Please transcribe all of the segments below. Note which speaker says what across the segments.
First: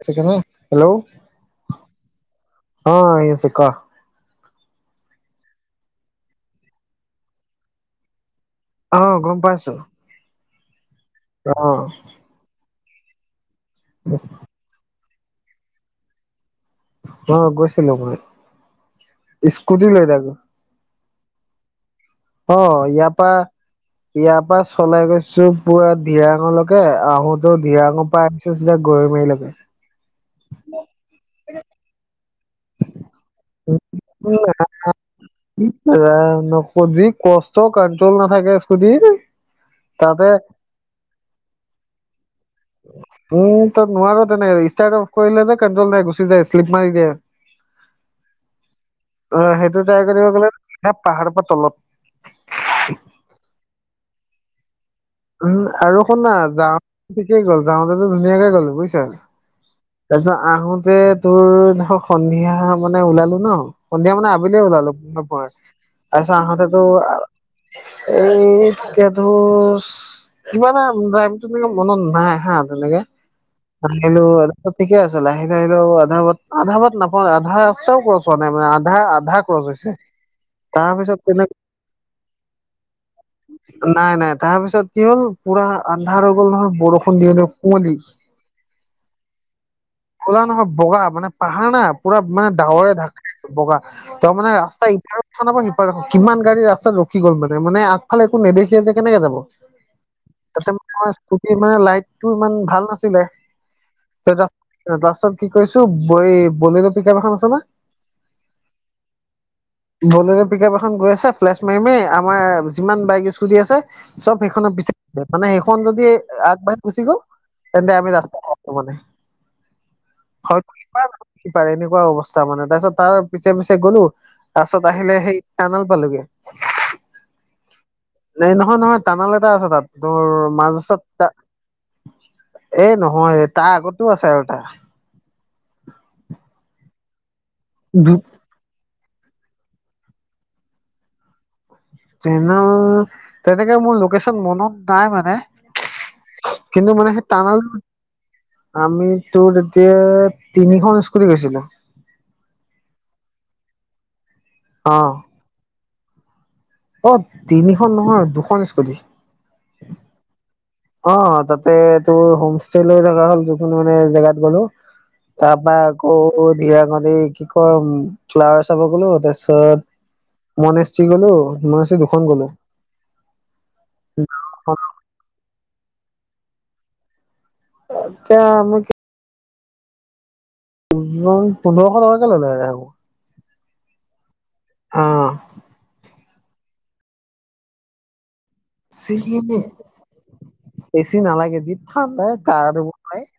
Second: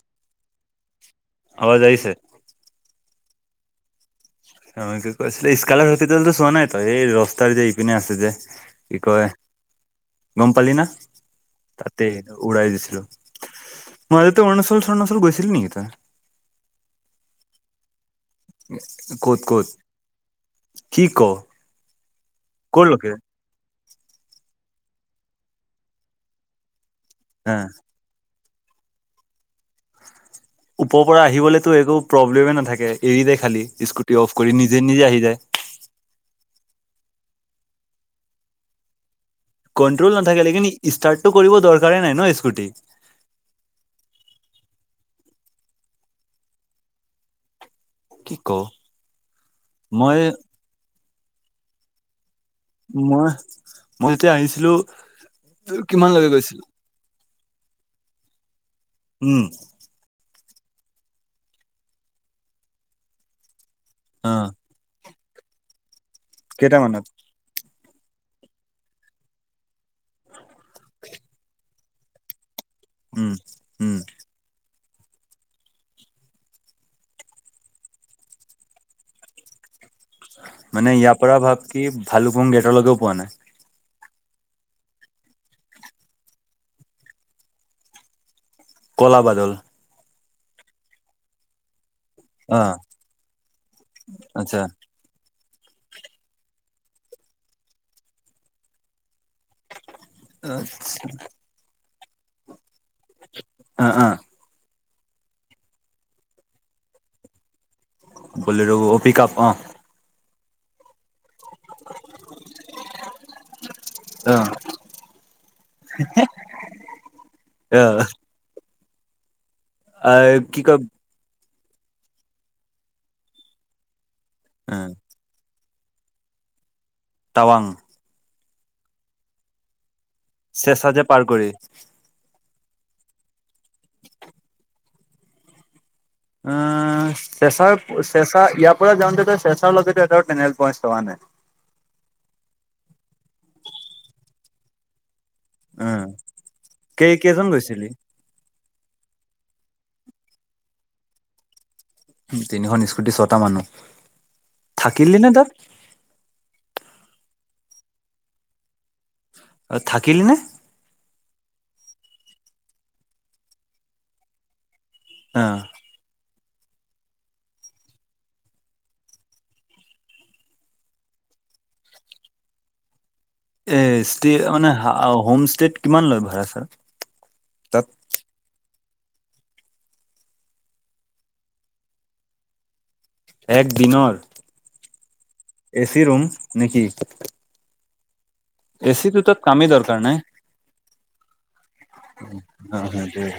Speaker 1: আছা চুনু হেল্ল'।
Speaker 2: আৱাজ আহিছে
Speaker 1: অ' চিক'
Speaker 2: কৈছিলে, স্কালাৰ হপিটেলটো চোৱা নাই তই? এই ৰাস্তাৰ যে ইপিনে আছে যে।
Speaker 1: অ
Speaker 2: কি কয়?
Speaker 1: গম পাইছো
Speaker 2: গম পালি না?
Speaker 1: অ
Speaker 2: তাতে। উৰাই দিছিলো মাজতে অৰুণাচল চৰুণাচল গৈছিলি নেকি তই
Speaker 1: অ গৈছিলো মই
Speaker 2: ক'ত ক'ত
Speaker 1: স্কুটি লৈ যাওঁগে
Speaker 2: কি ক
Speaker 1: অ
Speaker 2: ক'লৈকে
Speaker 1: ইয়াৰ পা ইয়া ইয়া পা চলাই গৈছো পুৰা দিৰাকলৈ কে
Speaker 2: হা
Speaker 1: আহোতেও দিৰাকৰ পা আহিছো চিধা গৰৈমাৰিলকে
Speaker 2: ওপৰ পৰা আহিবলেতো একো প্ৰব্লেমে নাথাকে এৰি দেখ খালি স্কুটি অফ কৰি নিজে নিজে আহি যায়
Speaker 1: আ নক যি কষ্ট কণ্ট্ৰল নাথাকে স্কুটিৰ
Speaker 2: কনট্ৰল নাথাকে লেকিন ষ্টাৰ্টটো কৰিব দৰকাৰে নাই ন স্কুটি
Speaker 1: উ তই নোৱাৰ তেনেকে ষ্টাৰ্ট অফ কৰিলে যে কনট্ৰল নাই গুচি যায় শ্লিপ মাৰি দিয়ে
Speaker 2: কি ক
Speaker 1: অ সেইটো ট্ৰাই
Speaker 2: মই
Speaker 1: কৰিব গ'লে চিধা পাহাৰৰ পৰা তলত
Speaker 2: মই মই যেতিয়া আহিছিলো
Speaker 1: উম আৰু
Speaker 2: কিমান লৈকে
Speaker 1: শুনা
Speaker 2: গৈছিলো
Speaker 1: যাওঁতে ঠিকেই গ'ল যাওঁতেতো ধুনীয়াকে গ'ল বুইছা
Speaker 2: উম
Speaker 1: তাৰপিছত আহোতে তোৰ ধৰ সন্ধিয়া মানে ওলালো ন সন্ধিয়া
Speaker 2: অ
Speaker 1: মানে আবিলিয়ে ওলালো ন প তাৰপিছত আহোতেতো
Speaker 2: কেইটামানত
Speaker 1: এই কে দূৰ কিবা এটা টাইমটো টো মনত নাই হা তেনেকে
Speaker 2: উম উম
Speaker 1: আহিলো ঠিকে আছে লাহে লাহেকে আহিলো আধা বাত আধা বাট নাপা আধা ৰাস্তাও চোৱা নাই মানে আধা আধা ক গৈছে
Speaker 2: মানে ইয়াৰ পৰা ভাব কি ভালুপুং গেটলৈকেও পোৱা নাই
Speaker 1: নাই নাই তাৰ পিছত কি হ'ল পুৰা আন্ধাৰ হৈ গ'ল নহয় বৰষুণ দি আহিলে কুঁৱলী
Speaker 2: ক'লা বাদল
Speaker 1: কলা নহয় বগা মানে পাহাৰ না পুৰা মানে
Speaker 2: অ
Speaker 1: ডাৱৰে ঢাকা বগা তাৰ মানে
Speaker 2: আচ্ছা
Speaker 1: ৰাস্তা ইমান সিপাৰত কিমান গাড়ী ৰাস্তাত ৰখি গ'ল মানে মানে আগফালে একো নেদেখে যে কেনেকে যাব তাতে মোৰ স্কুটি মানে লাইটটো ইমান ভাল নাছিলে
Speaker 2: অ অ
Speaker 1: তাৰপাছত কি কৰিছো বই বলেৰো পিকাপ এখন আছে নহয়
Speaker 2: বলেৰো পিক আপ অ
Speaker 1: বলেৰো পিক আপ এখন গৈ আছে ফ্লেছ মাৰি মাৰি আমাৰ যিমান বাইক স্কুটি আছে চব
Speaker 2: অ
Speaker 1: সেইখনৰ পিচ মানে সেইখন যদি আগবাঢ়ি গুচি গল তেন্তে আমি ৰাস্তা হব দে
Speaker 2: অ কি
Speaker 1: হয়
Speaker 2: কয়
Speaker 1: কিমান সিপাৰে এনেকুৱা অৱস্থা মানে তাৰ পিছত তাৰ পিছে পিছে গ'লো তাৰছত আহিলে সেই তামাং পালোগে।
Speaker 2: টাৱাং।
Speaker 1: এই নহয় নহয় টানাল এটা আছে তাত তোৰ মাজ
Speaker 2: চেঁচা যে পাৰ
Speaker 1: ৰাস্তাত।
Speaker 2: কৰি
Speaker 1: এ নহয় তাৰ আগতো আছে আৰু এটা।
Speaker 2: অ', চেঁচাৰ
Speaker 1: দু
Speaker 2: চেঁচা ইয়াৰ পৰা যাওঁতে তই চেঁচাৰ লগে তই এটা টেনেল পইণ্ট চোৱা নাই।
Speaker 1: তেনেল তেনেকে মোৰ লোকেশচন মনত নাই মানে।
Speaker 2: উম
Speaker 1: কিন্তু
Speaker 2: কেই
Speaker 1: মানে সেই
Speaker 2: কেইজন
Speaker 1: টানাল
Speaker 2: গৈছিলি
Speaker 1: আমিটো তেতিয়া তিনিখন স্কুটি গৈছিলো
Speaker 2: তিনিখন স্কুটি ছটা মানুহ
Speaker 1: অ
Speaker 2: থাকিলি নে তাত
Speaker 1: অ তিনিখন নহয় দুখন স্কুটি।
Speaker 2: অঁ থাকিলি নে।
Speaker 1: অ তাতে তোৰ হোম ষ্টেলৈ থা হ'ল যখোনি মানে জেগাত গ'লো
Speaker 2: অ
Speaker 1: তাৰপা আকৌ ধিৰাঙনি কি কয় উ ফ্লাৱাৰ চাব গলো তাৰপিছত। মণশ্ৰী গ'লো মনেশ্ৰী দুখন গ'লো
Speaker 2: এ ষ্টে মানে হোম ষ্টেত কিমান লয় ভাড়া ছাৰা।
Speaker 1: [unintelligible] দুজন পোন্ধৰশ টকাকে ল'লে ভাড়া সেইবোৰ।
Speaker 2: এক দিনৰ
Speaker 1: অ
Speaker 2: এ চি ৰুম নেকি? এ
Speaker 1: চি
Speaker 2: চিটো তাত কামেই দৰকাৰ নাই।
Speaker 1: এচি নালাগে যি ঠাণ্ডা গা
Speaker 2: উম।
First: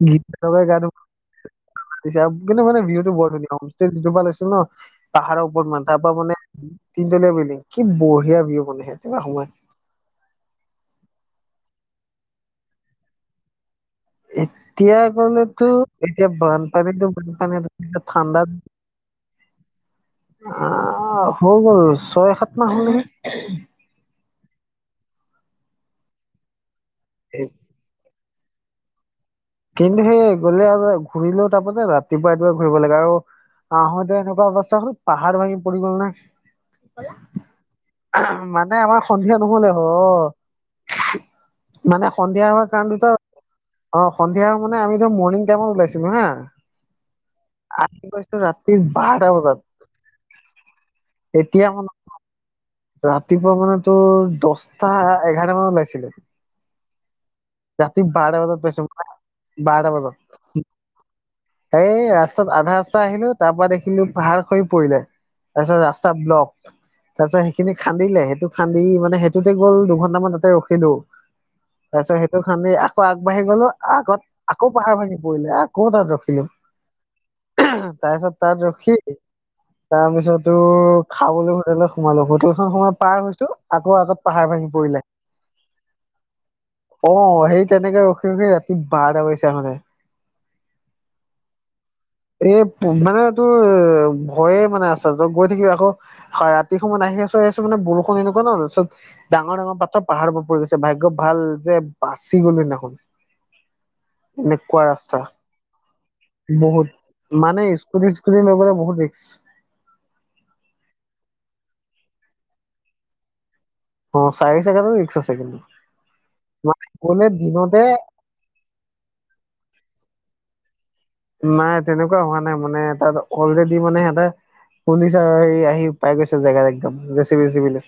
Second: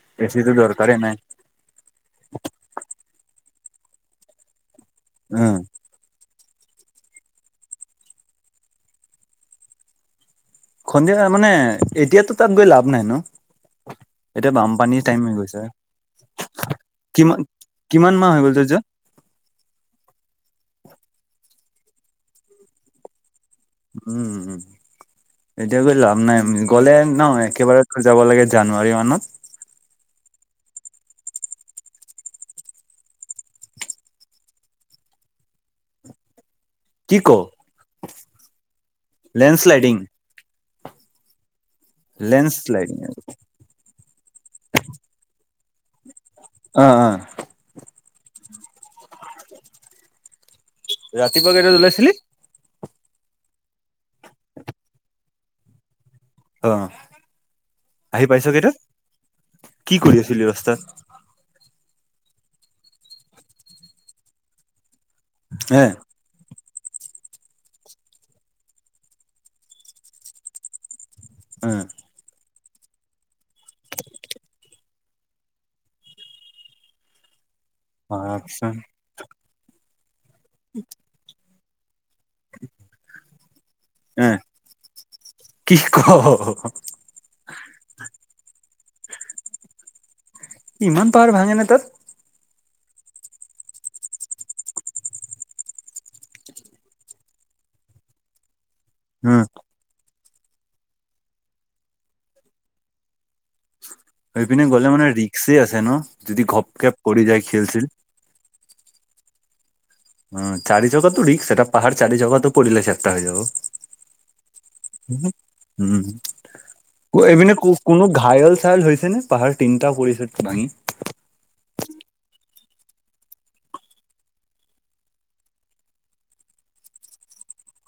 Speaker 1: [unintelligible] জাগোনৰ পিনে ভিউটো বৰ ধুনীয়া হোমষ্টে যোনটো পা লৈছে নহ পাহাৰৰ
Speaker 2: উম
Speaker 1: ওপৰত মনে তাৰ পৰা মানে তিনতলীয়া বিল্ডিং কি বঢ়িয়া ভিউ মানে সেই কিবা সোমাই
Speaker 2: সন্ধিয়া মানে এতিয়াতো তাত গৈ লাভ নাই ন।
Speaker 1: এতিয়া
Speaker 2: বানপানীৰ টাইম হৈ গৈছে
Speaker 1: গ'লেতো এতিয়া বানপানীতো
Speaker 2: কিমান
Speaker 1: বানপানী
Speaker 2: কিমান মাহ হৈ
Speaker 1: ঠাণ্ডা
Speaker 2: গ'ল তোৰ যোৱা
Speaker 1: অ হৈ গ'ল ছয় সাত মাহ হ'ল নেকি।
Speaker 2: উম এতিয়া গৈ লাভ নাই গ'লে নহ
Speaker 1: এ,
Speaker 2: একেবাৰে যাব লাগে জানুৱাৰী মানত।
Speaker 1: কিন্তু সেই গলে আৰু ঘূৰিলেও তাৰপা যে ৰাতিপুৱাই ৰাতিপুৱাই ঘূৰিব লাগে আৰু আহোঁতে এনেকুৱা অৱস্থা হল পাহাৰ ভাঙি পৰি গল নাই।
Speaker 2: কি ক
Speaker 1: মানে আমাৰ সন্ধিয়া নহলে
Speaker 2: লেণ্ডশ্লাইডিং
Speaker 1: হয়। মানে সন্ধিয়া হোৱাৰ কাৰণ
Speaker 2: লেণ্ডশ্লাইডিং
Speaker 1: দুটা অ' সন্ধিয়া মানে আমি ধৰ মৰ্ণিং টাইমত ওলাইছিলোঁ হা
Speaker 2: অ অ
Speaker 1: আহ ৰাতি বাৰটা বজাত
Speaker 2: ৰাতিপুৱা
Speaker 1: এতিয়া
Speaker 2: কেইটাত
Speaker 1: মানে
Speaker 2: ওলাইছিলি
Speaker 1: ৰাতিপুৱা মানে তোৰ দছটা এঘাৰটা মানত ওলাইছিলে।
Speaker 2: অ'।
Speaker 1: ৰাতি
Speaker 2: আহি
Speaker 1: বাৰটা
Speaker 2: পাইছ
Speaker 1: বজাত
Speaker 2: কেইটাত
Speaker 1: পাইছোঁ হা বাৰটা
Speaker 2: কি কৰি আছিলি
Speaker 1: বজাত।
Speaker 2: ৰাস্তাত
Speaker 1: এই ৰাস্তাত আধা ৰাস্তা আহিলো তাৰ পৰা দেখিলোঁ পাহাৰ খহি পৰিলে, তাৰ পিছত
Speaker 2: হে
Speaker 1: ৰাস্তা ব্লক। তাৰ পিছত সেইখিনি খান্দিলে সেইটো খান্দি মানে সেইটোতে গ'ল দুঘণ্টামান তাতে ৰখিলো।
Speaker 2: উম!
Speaker 1: তাৰ পিছত সেইটো খান্দি আকৌ আগবাঢ়ি গলোঁ আগত আকৌ পাহাৰ ভাঙি পৰিলে আকৌ তাত ৰখিলো।
Speaker 2: [unintelligible] অ
Speaker 1: তাৰপিছত তাত
Speaker 2: আচ্ছা
Speaker 1: ৰখি, তাৰ পিছতো খাবলৈ হোটেলত সোমালোঁ। হোটেলখন সোমাই পাৰ হৈছো আকৌ আগত
Speaker 2: এ
Speaker 1: পাহাৰ ভাঙি পৰিলে।
Speaker 2: কি ক।
Speaker 1: অ' সেই তেনেকে ৰখি ৰখি ৰাতি বাৰটা বাজিছে আহোঁতে।
Speaker 2: কি ইমান পাহাৰ ভাঙে নে তাত।
Speaker 1: এ মানে তোৰ ভয়ে মানে আছে তই গৈ থাকিবি আকৌ হয় ৰাতি সময়ত আহি আছো আহিছো মানে বৰষুণ এনেকুৱা ন চব
Speaker 2: অ
Speaker 1: ডাঙৰ ডাঙৰ পাত্ৰ পাহাৰ পৰা পৰি গৈছে ভাগ্য ভাল যে বাচি গ'লো সেইদিনাখন।
Speaker 2: সেইপিনে
Speaker 1: এনেকুৱা
Speaker 2: গ'লে মানে
Speaker 1: ৰাস্তা
Speaker 2: ৰিক্সে আছে ন যদি ঘপকে পৰি যায়
Speaker 1: বহুত
Speaker 2: খেল
Speaker 1: মানে
Speaker 2: চেল
Speaker 1: স্কুট স্কুটি লৈ গ'লে বহুত ৰিক্স।
Speaker 2: অ চাৰি জেগাটো ৰিক্স সেইটা পাহাৰ চাৰি জেগাটো পৰিলে চেপটা হৈ যাব।
Speaker 1: অ', চাৰি চাকাতো ৰিক্সা আছে
Speaker 2: উম
Speaker 1: কিন্তু। গ'লে
Speaker 2: এইপিনে
Speaker 1: দিনতে
Speaker 2: কোনো ঘায়ল চায়ল হৈছে নে? পাহাৰ তিনিটা পৰিছে ভাঙি।
Speaker 1: নাই তেনেকুৱা হোৱা নাই মানে, তাত অলৰেডি মানে এটা পুলিচ আৰু হেৰি আহি পাই গৈছে জেগাত একদম J C B, J C B লৈ।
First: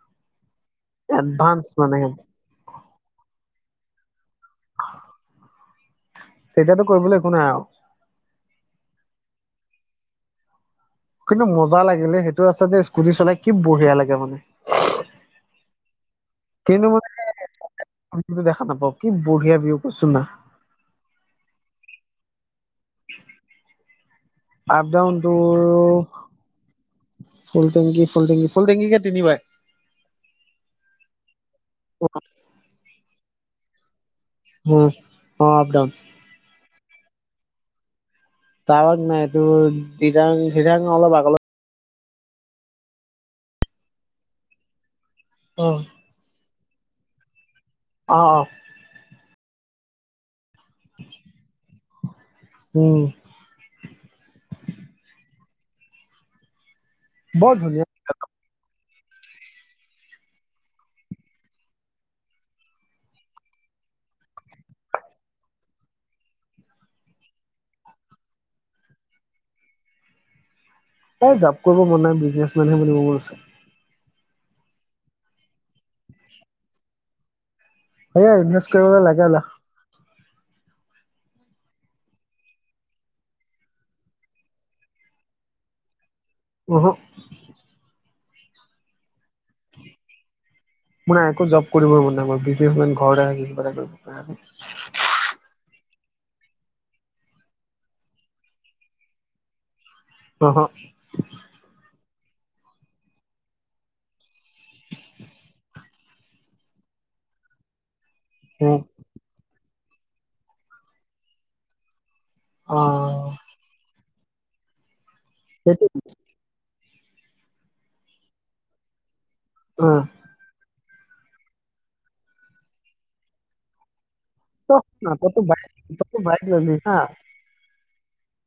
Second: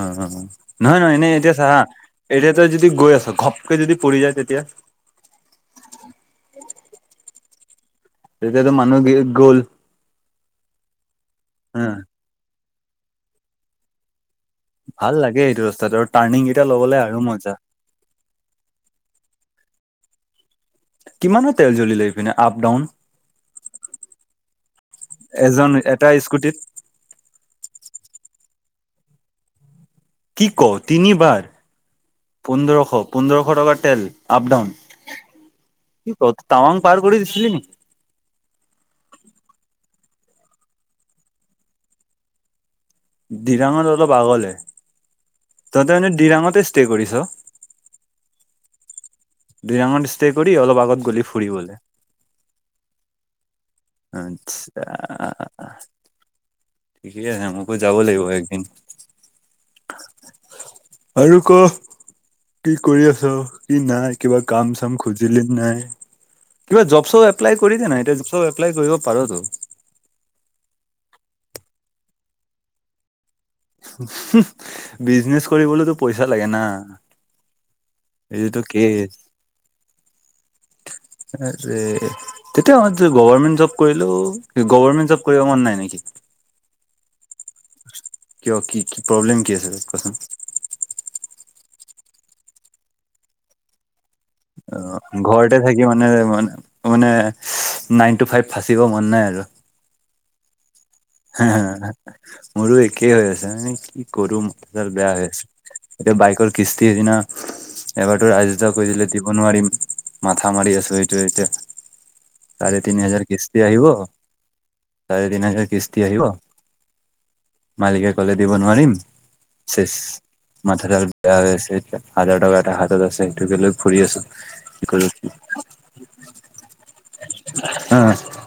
Speaker 2: উমম নহয় নহয় এনেই এতিয়া চা
Speaker 1: এডভান্স
Speaker 2: হা
Speaker 1: মানে সিহঁতে
Speaker 2: এতিয়া তই যদি গৈ আছ, ঘপকে যদি পৰি যায় তেতিয়া?
Speaker 1: তেতিয়াতো কৰিবলে একো নাই আও।
Speaker 2: তেতিয়াতো মানুহ গে গ'ল।
Speaker 1: কিন্তু মজা
Speaker 2: হা
Speaker 1: লাগিলে, সেইটো ৰাস্তাত যে স্কুটি চলাই কি বঢ়িয়া লাগে মানে।
Speaker 2: ভাল লাগে এইটো ৰাস্তাত আৰু টাৰ্ণিং কেইটা ল'বলে আৰু মজা।
Speaker 1: একো দেখা নাপাওঁ, কি বঢ়িয়া ভিও কৈচো না।
Speaker 2: কিমানৰ তেল জ্বলিলে এইপিনে আপ ডাউন?
Speaker 1: আপ ডাউন তোৰ
Speaker 2: এজন এটা স্কুটিত?
Speaker 1: ফুল টেংকী ফুল টেংকী ফুল‌ টংকী কে তিনিবাৰ।
Speaker 2: কি ক? তিনিবাৰ পোন্ধৰশ পোন্ধৰশ টকাৰ তেল। আপ ডাউন
Speaker 1: অ আপ ডাউন
Speaker 2: কি ক টাৱাং পাৰ কৰি দিছিলি নি?
Speaker 1: টাৱাং নাই তোৰ দিৰাং দিয়াৰ অলপ আগলে
Speaker 2: ডিৰাঙত অলপ আগলে,
Speaker 1: অ
Speaker 2: তইত' এনেই ডিৰাঙতে ষ্টে কৰিছ?
Speaker 1: অ', অ'।
Speaker 2: দিৰাঙত ষ্টে কৰি অলপ আগত গলি ফুৰিবলে।
Speaker 1: উম,।
Speaker 2: আতছা আ ঠিকেই আছে,
Speaker 1: বৰ
Speaker 2: মোকো
Speaker 1: ধুনীয়া
Speaker 2: যাব লাগিব একদিন আৰু ক। কি কৰি আছ, কি নাই কিবা কাম চাম খুজিলি নাই? কিবা জব চব এপলাই কৰিছে নাই এতিয়া জব চব এপ্লাই কৰিব পাৰত'।
Speaker 1: এ জব কৰিব মন নাই, বিজনেচ মেনহে বনিব মন আছে।
Speaker 2: বিজনেচ কৰিবলেতো পইচা লাগে না।
Speaker 1: সেয়া ইনভেষ্ট
Speaker 2: এইটোকে
Speaker 1: কৰিবলৈ লাগে লাখ
Speaker 2: আৰে। তেতিয়া সম [unintelligible] গভৰমেন্ট জব কৰিলো গমাৰমেন্ট জব কৰিব মন নাই নেকি?
Speaker 1: উহু
Speaker 2: কিয় কি কি প্ৰব্লেম কি আছে তাত কোৱা চোন?
Speaker 1: মোৰ নাই একো জব কৰিবই মন নাই, মই বিজনেচ মেন ঘৰতে থাকি কিবা এটা কৰিব
Speaker 2: অঁ, ঘৰতে থাকি মানে মানে নাইন টু ফাইভ ফাচিব মন নাই আৰু।
Speaker 1: অহা।
Speaker 2: হে হে মোৰো একেই হৈ আছে মানে কি কৰো মোঠা ডাল বেয়া হৈ আছে। এতিয়া বাইকৰ কিস্তি সিদিনা এবাৰতো ৰাজু দাও
Speaker 1: উম
Speaker 2: কৈ দিলে দিব নোৱাৰিম। মাথা মাৰি আছো সেটো এতিয়া। চাৰে
Speaker 1: অ
Speaker 2: তিনি হাজাৰ কিস্ত আহিব, চাৰে তিনি হাজাৰ
Speaker 1: সেইটো
Speaker 2: কিস্তি আহিব। মালিকে ক'লে দিব নোৱাৰিম
Speaker 1: অ
Speaker 2: শেষ। মাথা জাল বেয়া হৈ আছে‌ এতিয়া। হাজাৰ টকা এটা হাতত আছে সেইটোকে লৈ ফুৰি আছো। কি কৰো
Speaker 1: থানা
Speaker 2: কি
Speaker 1: তইতো বাইক তইতো বাইক ললি হা।
Speaker 2: উম।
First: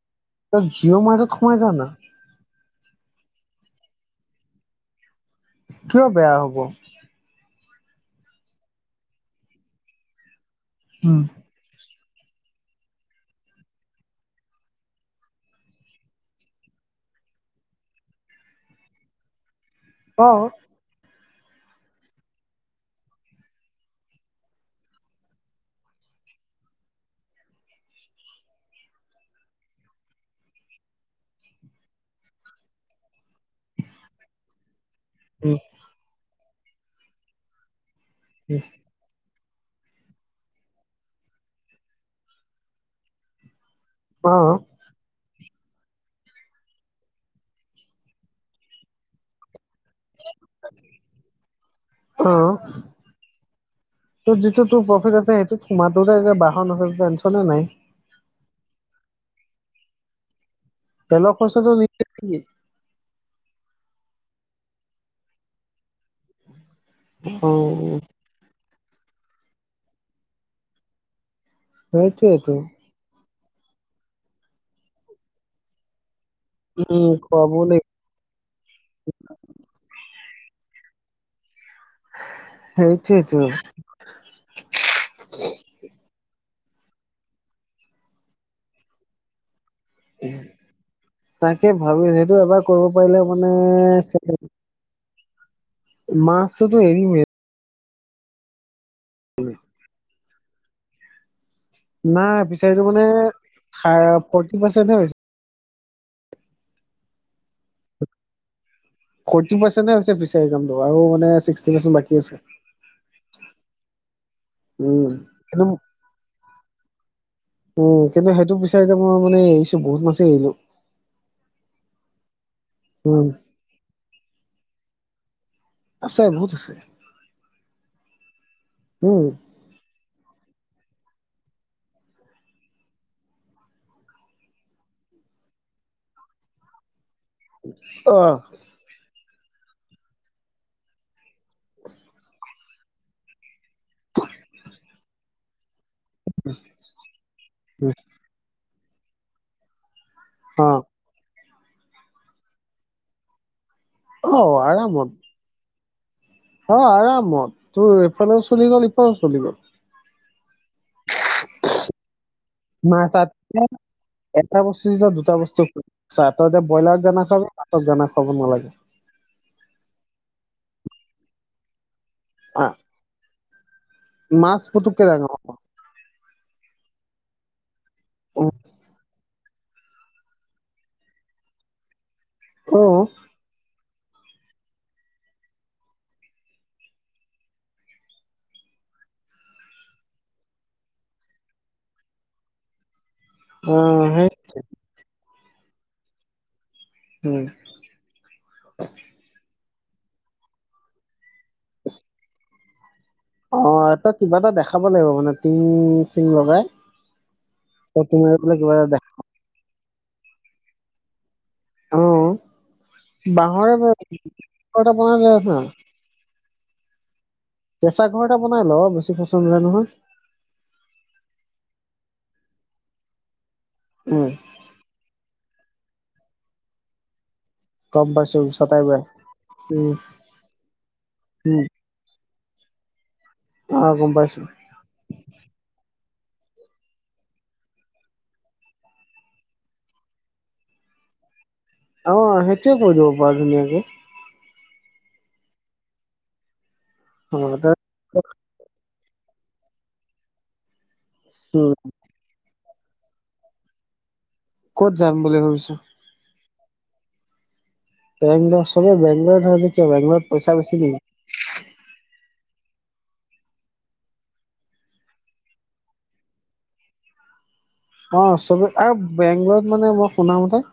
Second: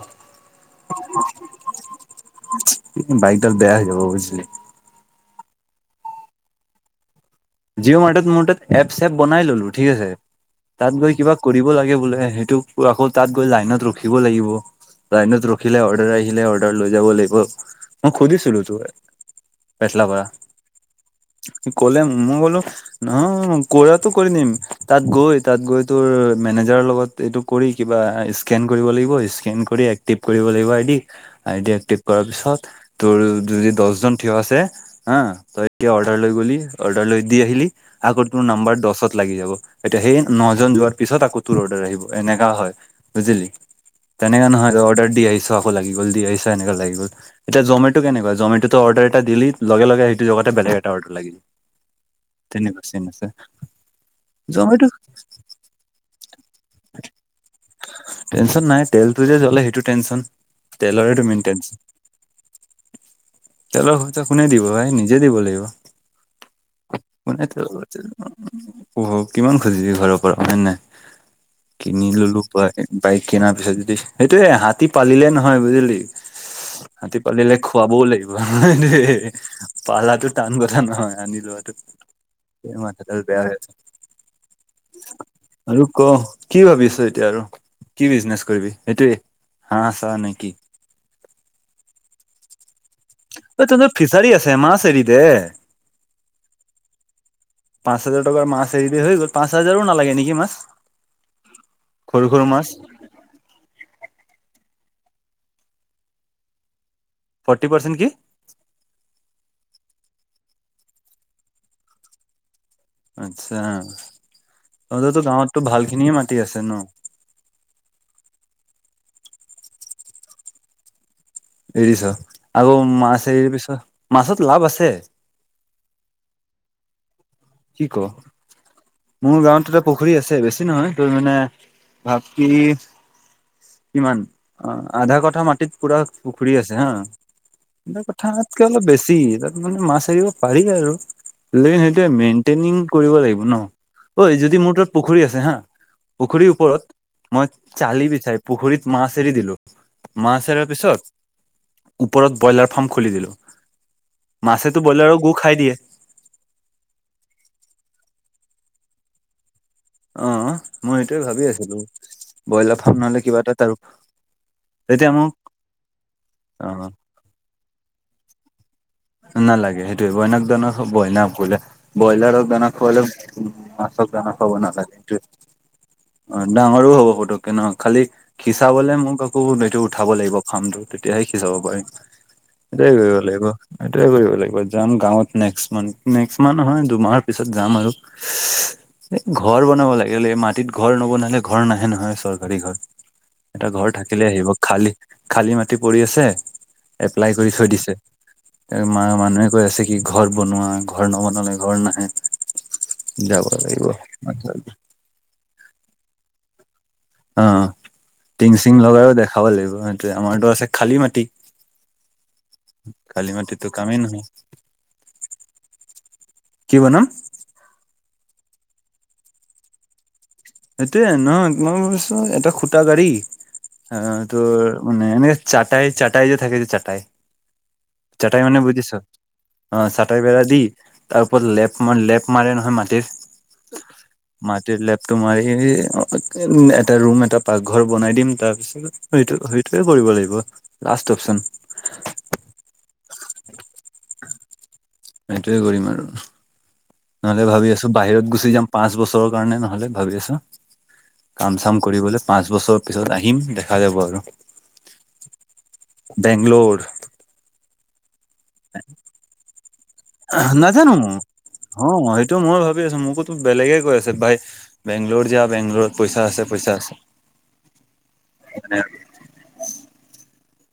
Speaker 1: তই জিঅ' মাৰ্ট ত সোমাই যা না।
Speaker 2: বাইক ডাল বেয়া হৈ যাব বুজিলি।
Speaker 1: কিয় বেয়া হ'ব?
Speaker 2: জিঅ' মাৰ্টত মোৰ তাত এপ চেপ বনাই ললো ঠিক আছে, তাত গৈ
Speaker 1: উম
Speaker 2: কিবা কৰিব লাগে বোলে সেইটো আকৌ তাত গৈ লাইনত ৰখিব লাগিব। লাইনত ৰখিলে অৰ্ডাৰ আহিলে অৰ্ডাৰ লৈ যাব লাগিব, মই সুধিছিলো তো। বেটলাপাৰা,
Speaker 1: অ
Speaker 2: সি ক'লে মই ক'লো নহয় কৰাটো কৰি নিম তাত গৈ তাত গৈ তোৰ মেনেজাৰৰ লগত এইটো কৰি কিবা স্কেন কৰিব লাগিব, স্কেন কৰি এক্টিভ কৰিব লাগিব আইদি আইডিয়া টিপ কৰাৰ পিছত তোৰ যদি দশজন থিয় আছে। হা
Speaker 1: উম
Speaker 2: তই এতিয়া অৰ্ডাৰ লৈ গলি অৰ্ডাৰ লৈ দি আহিলি আগ তোৰ
Speaker 1: উম
Speaker 2: নাম্বাৰ দশত লাগি যাব। এতিয়া সেই ন জন যোৱাৰ পিছত আকৌ তোৰ অৰ্ডাৰ আহিব, এনেককা হয় বুজিলি।
Speaker 1: অ
Speaker 2: তেনেকা নহয় অৰ্ডাৰ দি আহিছ আকৌ লাগি গল, দি আহিছা হেনকা লাগি গল। এতিয়া জমেটো কেনেুৱা জমেটো অৰ্ডাৰ এটা দিলি লগে লগে লগতে বেলেগ এটাৰ অৰ্ডাৰ লাগিব।
Speaker 1: অঁ, তোৰ যিটো তোৰ
Speaker 2: জমেটো
Speaker 1: প্ৰফিট আছে সেইটো তোমাৰটো এতিয়া বাহন আছে টেনশ্যনে নাই।
Speaker 2: টেনশ্যন নাই, তেলটো যে জ্বলে সেইটো টেনশ্যন তেলৰেতো
Speaker 1: তেলৰ
Speaker 2: মেইন টেনচ
Speaker 1: খৰচাটো নিজে নেকি?
Speaker 2: তেলৰ খৰচা কোনে দিব ভাই নিজে দিব লাগিব। কোনে
Speaker 1: অ',
Speaker 2: টো কিমান খুজিবি ঘৰৰ পৰা হয় নাই। কিনি ললো
Speaker 1: সেইটোৱেইটো
Speaker 2: বাই বাইক কিনাৰ পিছত যদি সেইটোয়ে হাতী পালিলে নহয় বুজিলি।
Speaker 1: উম,
Speaker 2: হাতী
Speaker 1: খুৱাব
Speaker 2: পালিলে খুৱাবও লাগিব। দেই পলাটো টান কথা নহয় আনি লোৱাটো এই মথাটো
Speaker 1: সেইটোৱেইটো
Speaker 2: বেয়া হৈ যায়। আৰু ক কি ভাবিছ এতিয়া আৰু? কি বিজনেছ কৰিবি, সেইটোৱে হা ছা নে কি?
Speaker 1: তাকে ভাবি সেইটো এবাৰ কৰিব পাৰিলে মানে
Speaker 2: অ তহঁতৰ
Speaker 1: চেপেৰে
Speaker 2: [unintelligible] দে
Speaker 1: মছটোতো এৰিমে।
Speaker 2: পাঁচ হাজাৰ টকাৰ মাছ এৰিবি হৈ গ'ল, পাঁচ হাজাৰো নালাগে নেকি মাছ। সৰু সৰু
Speaker 1: নাই
Speaker 2: মাছ
Speaker 1: ফিচাৰিটো মানে ফৰ্টি পাৰ্চেন্টহে হৈছে।
Speaker 2: ফৰ্টি পাৰ্চেন্ট কি?
Speaker 1: ফৰ্টি পাৰ্চেন্টহে আছে ফিচাৰীটো, আৰু মানে চিক্সটি পাৰ্চেন্ট বাকী আছে।
Speaker 2: আচ্ছা,
Speaker 1: উম,
Speaker 2: তহতো গাঁৱতো
Speaker 1: কিন্তু
Speaker 2: ভাল খিনি মাটি আছে ন।
Speaker 1: উম, কিন্তু সেইটো ফিচাৰী মই মানে আহিছো বহুত মাছে এৰিলোঁ।
Speaker 2: এৰিছ, আৰু মাছ
Speaker 1: উম,
Speaker 2: এৰি পিছত মাছত লাভ আছে।
Speaker 1: আছে বহুত আছে।
Speaker 2: কি ক,
Speaker 1: উম,
Speaker 2: মোৰ গাঁৱতটোতে পুখুৰী আছে বেছি নহয়, তোৰ মানে ভাপি কিমান অঁ আধা কথা মাটিত পুৰা পুখুৰী আছে হা। আধা
Speaker 1: অ',
Speaker 2: কথাতকে অলপ বেছি তাত মানে মাছ এৰিব পাৰি আৰু। লে সেইটোে মেইনটেইনিং কৰিব লাগিব ন, ঐ যদি মোৰ তাত পুখুৰী আছে হা। পুখুৰীৰ ওপৰত মই চালি বিচাৰি পুখুৰীত মাছ এৰি দিলো। মাছ এৰাৰ
Speaker 1: অ',
Speaker 2: পিছত, ওপৰত ব্ৰইলাৰ ফাৰ্ম খুলি দিলোঁ।
Speaker 1: অ',
Speaker 2: মাছেতো ব্ৰইলাৰো গু খাই দিয়ে।
Speaker 1: অঁ, আৰামত তোৰ এইফালেও চলি গ'ল, ইফালেও চলি গ'ল।
Speaker 2: অঁ মই হেইটোৱে ভাবি আছিলো, ব্ৰইলাৰ
Speaker 1: না
Speaker 2: ফাৰ্ম নহলে
Speaker 1: তাত
Speaker 2: কিবা এটা তাৰো
Speaker 1: এটা বস্তু যেতিয়া দুটা বস্তু, চা, তই এতিয়া
Speaker 2: অ
Speaker 1: ব্ৰইলাৰ দানা খুৱাব, পাছত দানা খুৱাব নালাগে।
Speaker 2: নালাগে সেইটোৱে, বইনাক ধৰ ব্ৰইলাৰ বোলেে ব্ৰইলাৰত দানা
Speaker 1: আহ
Speaker 2: খোৱালে মাছক দানা খাব
Speaker 1: মাছ
Speaker 2: নালাগে
Speaker 1: পুতুককে
Speaker 2: সেইটোৱে।
Speaker 1: ডাঙৰ হ'ব
Speaker 2: অ', ডাঙৰো হ'ব পুতুককে ন' খালি খিচাবলে মোক [unintelligible] উঠাব লাগিব, ফাৰ্মটো। তেতিয়াহে সিছাব পাৰিম,
Speaker 1: অ
Speaker 2: সেইটোৱে কৰিব লাগিব। সেইটোৱে কৰিব লাগিব। যাম গাঁৱত, নেক্সট মান্থ, নেক্সট মান্থ নহয়, দুমাহৰ পিছত যাম আৰু। [unintelligible] এ, ঘৰ বনাব লাগে বোলে, এই মাটিত ঘৰ নবনালে ঘৰ নাহে নহয়, চৰকাৰী ঘৰ। এটা
Speaker 1: অ
Speaker 2: ঘৰ থাকিলে
Speaker 1: সেই
Speaker 2: আহিব। খালী, খালী মাটি পৰি আছে, এপ্লাই
Speaker 1: উম
Speaker 2: কৰি থৈ দিছে। মা, মানুহে কৈ আছে কি ঘৰ বনোৱা, ঘৰ নবনালে ঘৰ নাহে। যাব লাগিব
Speaker 1: অ', তই কিবা এটা
Speaker 2: অ
Speaker 1: দেখাব লাগিব মানে, টিং চিং লগাই।
Speaker 2: অ',
Speaker 1: তই তুমি বোলে কিবা
Speaker 2: টিং-চিং
Speaker 1: এটা দেখা
Speaker 2: লগাইও দেখাব লাগিব। সেইটোৱে, আমাৰতো আছে, খালী মাটি।
Speaker 1: অ',
Speaker 2: খালী মাটিতো
Speaker 1: বাঁহৰে,
Speaker 2: কামেই নহয়
Speaker 1: এটা বনাই আছে।
Speaker 2: কি বনাম?
Speaker 1: কেঁচা ঘৰ এটা বনাই ল', বেছি পইচা নায়ায় নহয়।
Speaker 2: সেইটোৱে ন' মই ভাবিছো এটা খুটা গাড়ি, আহ
Speaker 1: উম
Speaker 2: তোৰ মানে এনেকে চাটাই, চাটাই যে থাকে, যে চাটাই।
Speaker 1: গম পাইছো
Speaker 2: চটাই মানে বুজিছ,
Speaker 1: বেয়া
Speaker 2: অ',
Speaker 1: উম
Speaker 2: চটাই বেৰা দি তাৰ ওপৰত
Speaker 1: উম
Speaker 2: লেফ লেপ মাৰে নহয় মাটিৰ,
Speaker 1: অ গম পাইছো
Speaker 2: মাটিৰ লেপ। তোমাৰ এই, উম, এটা ৰুম এটা পাকঘৰ বনাই দিম, তাৰপিছত সেইটো, সেইটোকে কৰিব লাগিব। Last option.
Speaker 1: অ', সেইটোৱে কৰি দিব পাৰা, ধুনীয়াকৈ।
Speaker 2: সেইটোৱে কৰিম আৰু।
Speaker 1: অ
Speaker 2: নহ'লে ভাবি
Speaker 1: তই
Speaker 2: আছোঁ, বাহিৰত গুচি যাম পাঁচ বছৰৰ কাৰণে, নহ'লে ভাবি আছোঁ।
Speaker 1: উম
Speaker 2: কাম-চাম কৰিবলৈ, পাঁচ বছৰ পিছত আহিম, দেখা যাব আৰু।
Speaker 1: ক'ত যাম বুলি ভাবিছােঁ।
Speaker 2: বেংলোৰ।
Speaker 1: বেংলোৰ, চবে বেংলোৰে থাকে যে কিয় বাৰু।
Speaker 2: নাজানো মই অ', সেইটো মইও ভাবি আছোঁ। মোকোতো বেলেগে কৈ আছে। বেংগলোৰ যা, বেংগলৰত পইচা আছে, পইচা আছে।
Speaker 1: অঁ, চবে
Speaker 2: মানে
Speaker 1: আৰু বেংগলৰত মানে মই শুনামতে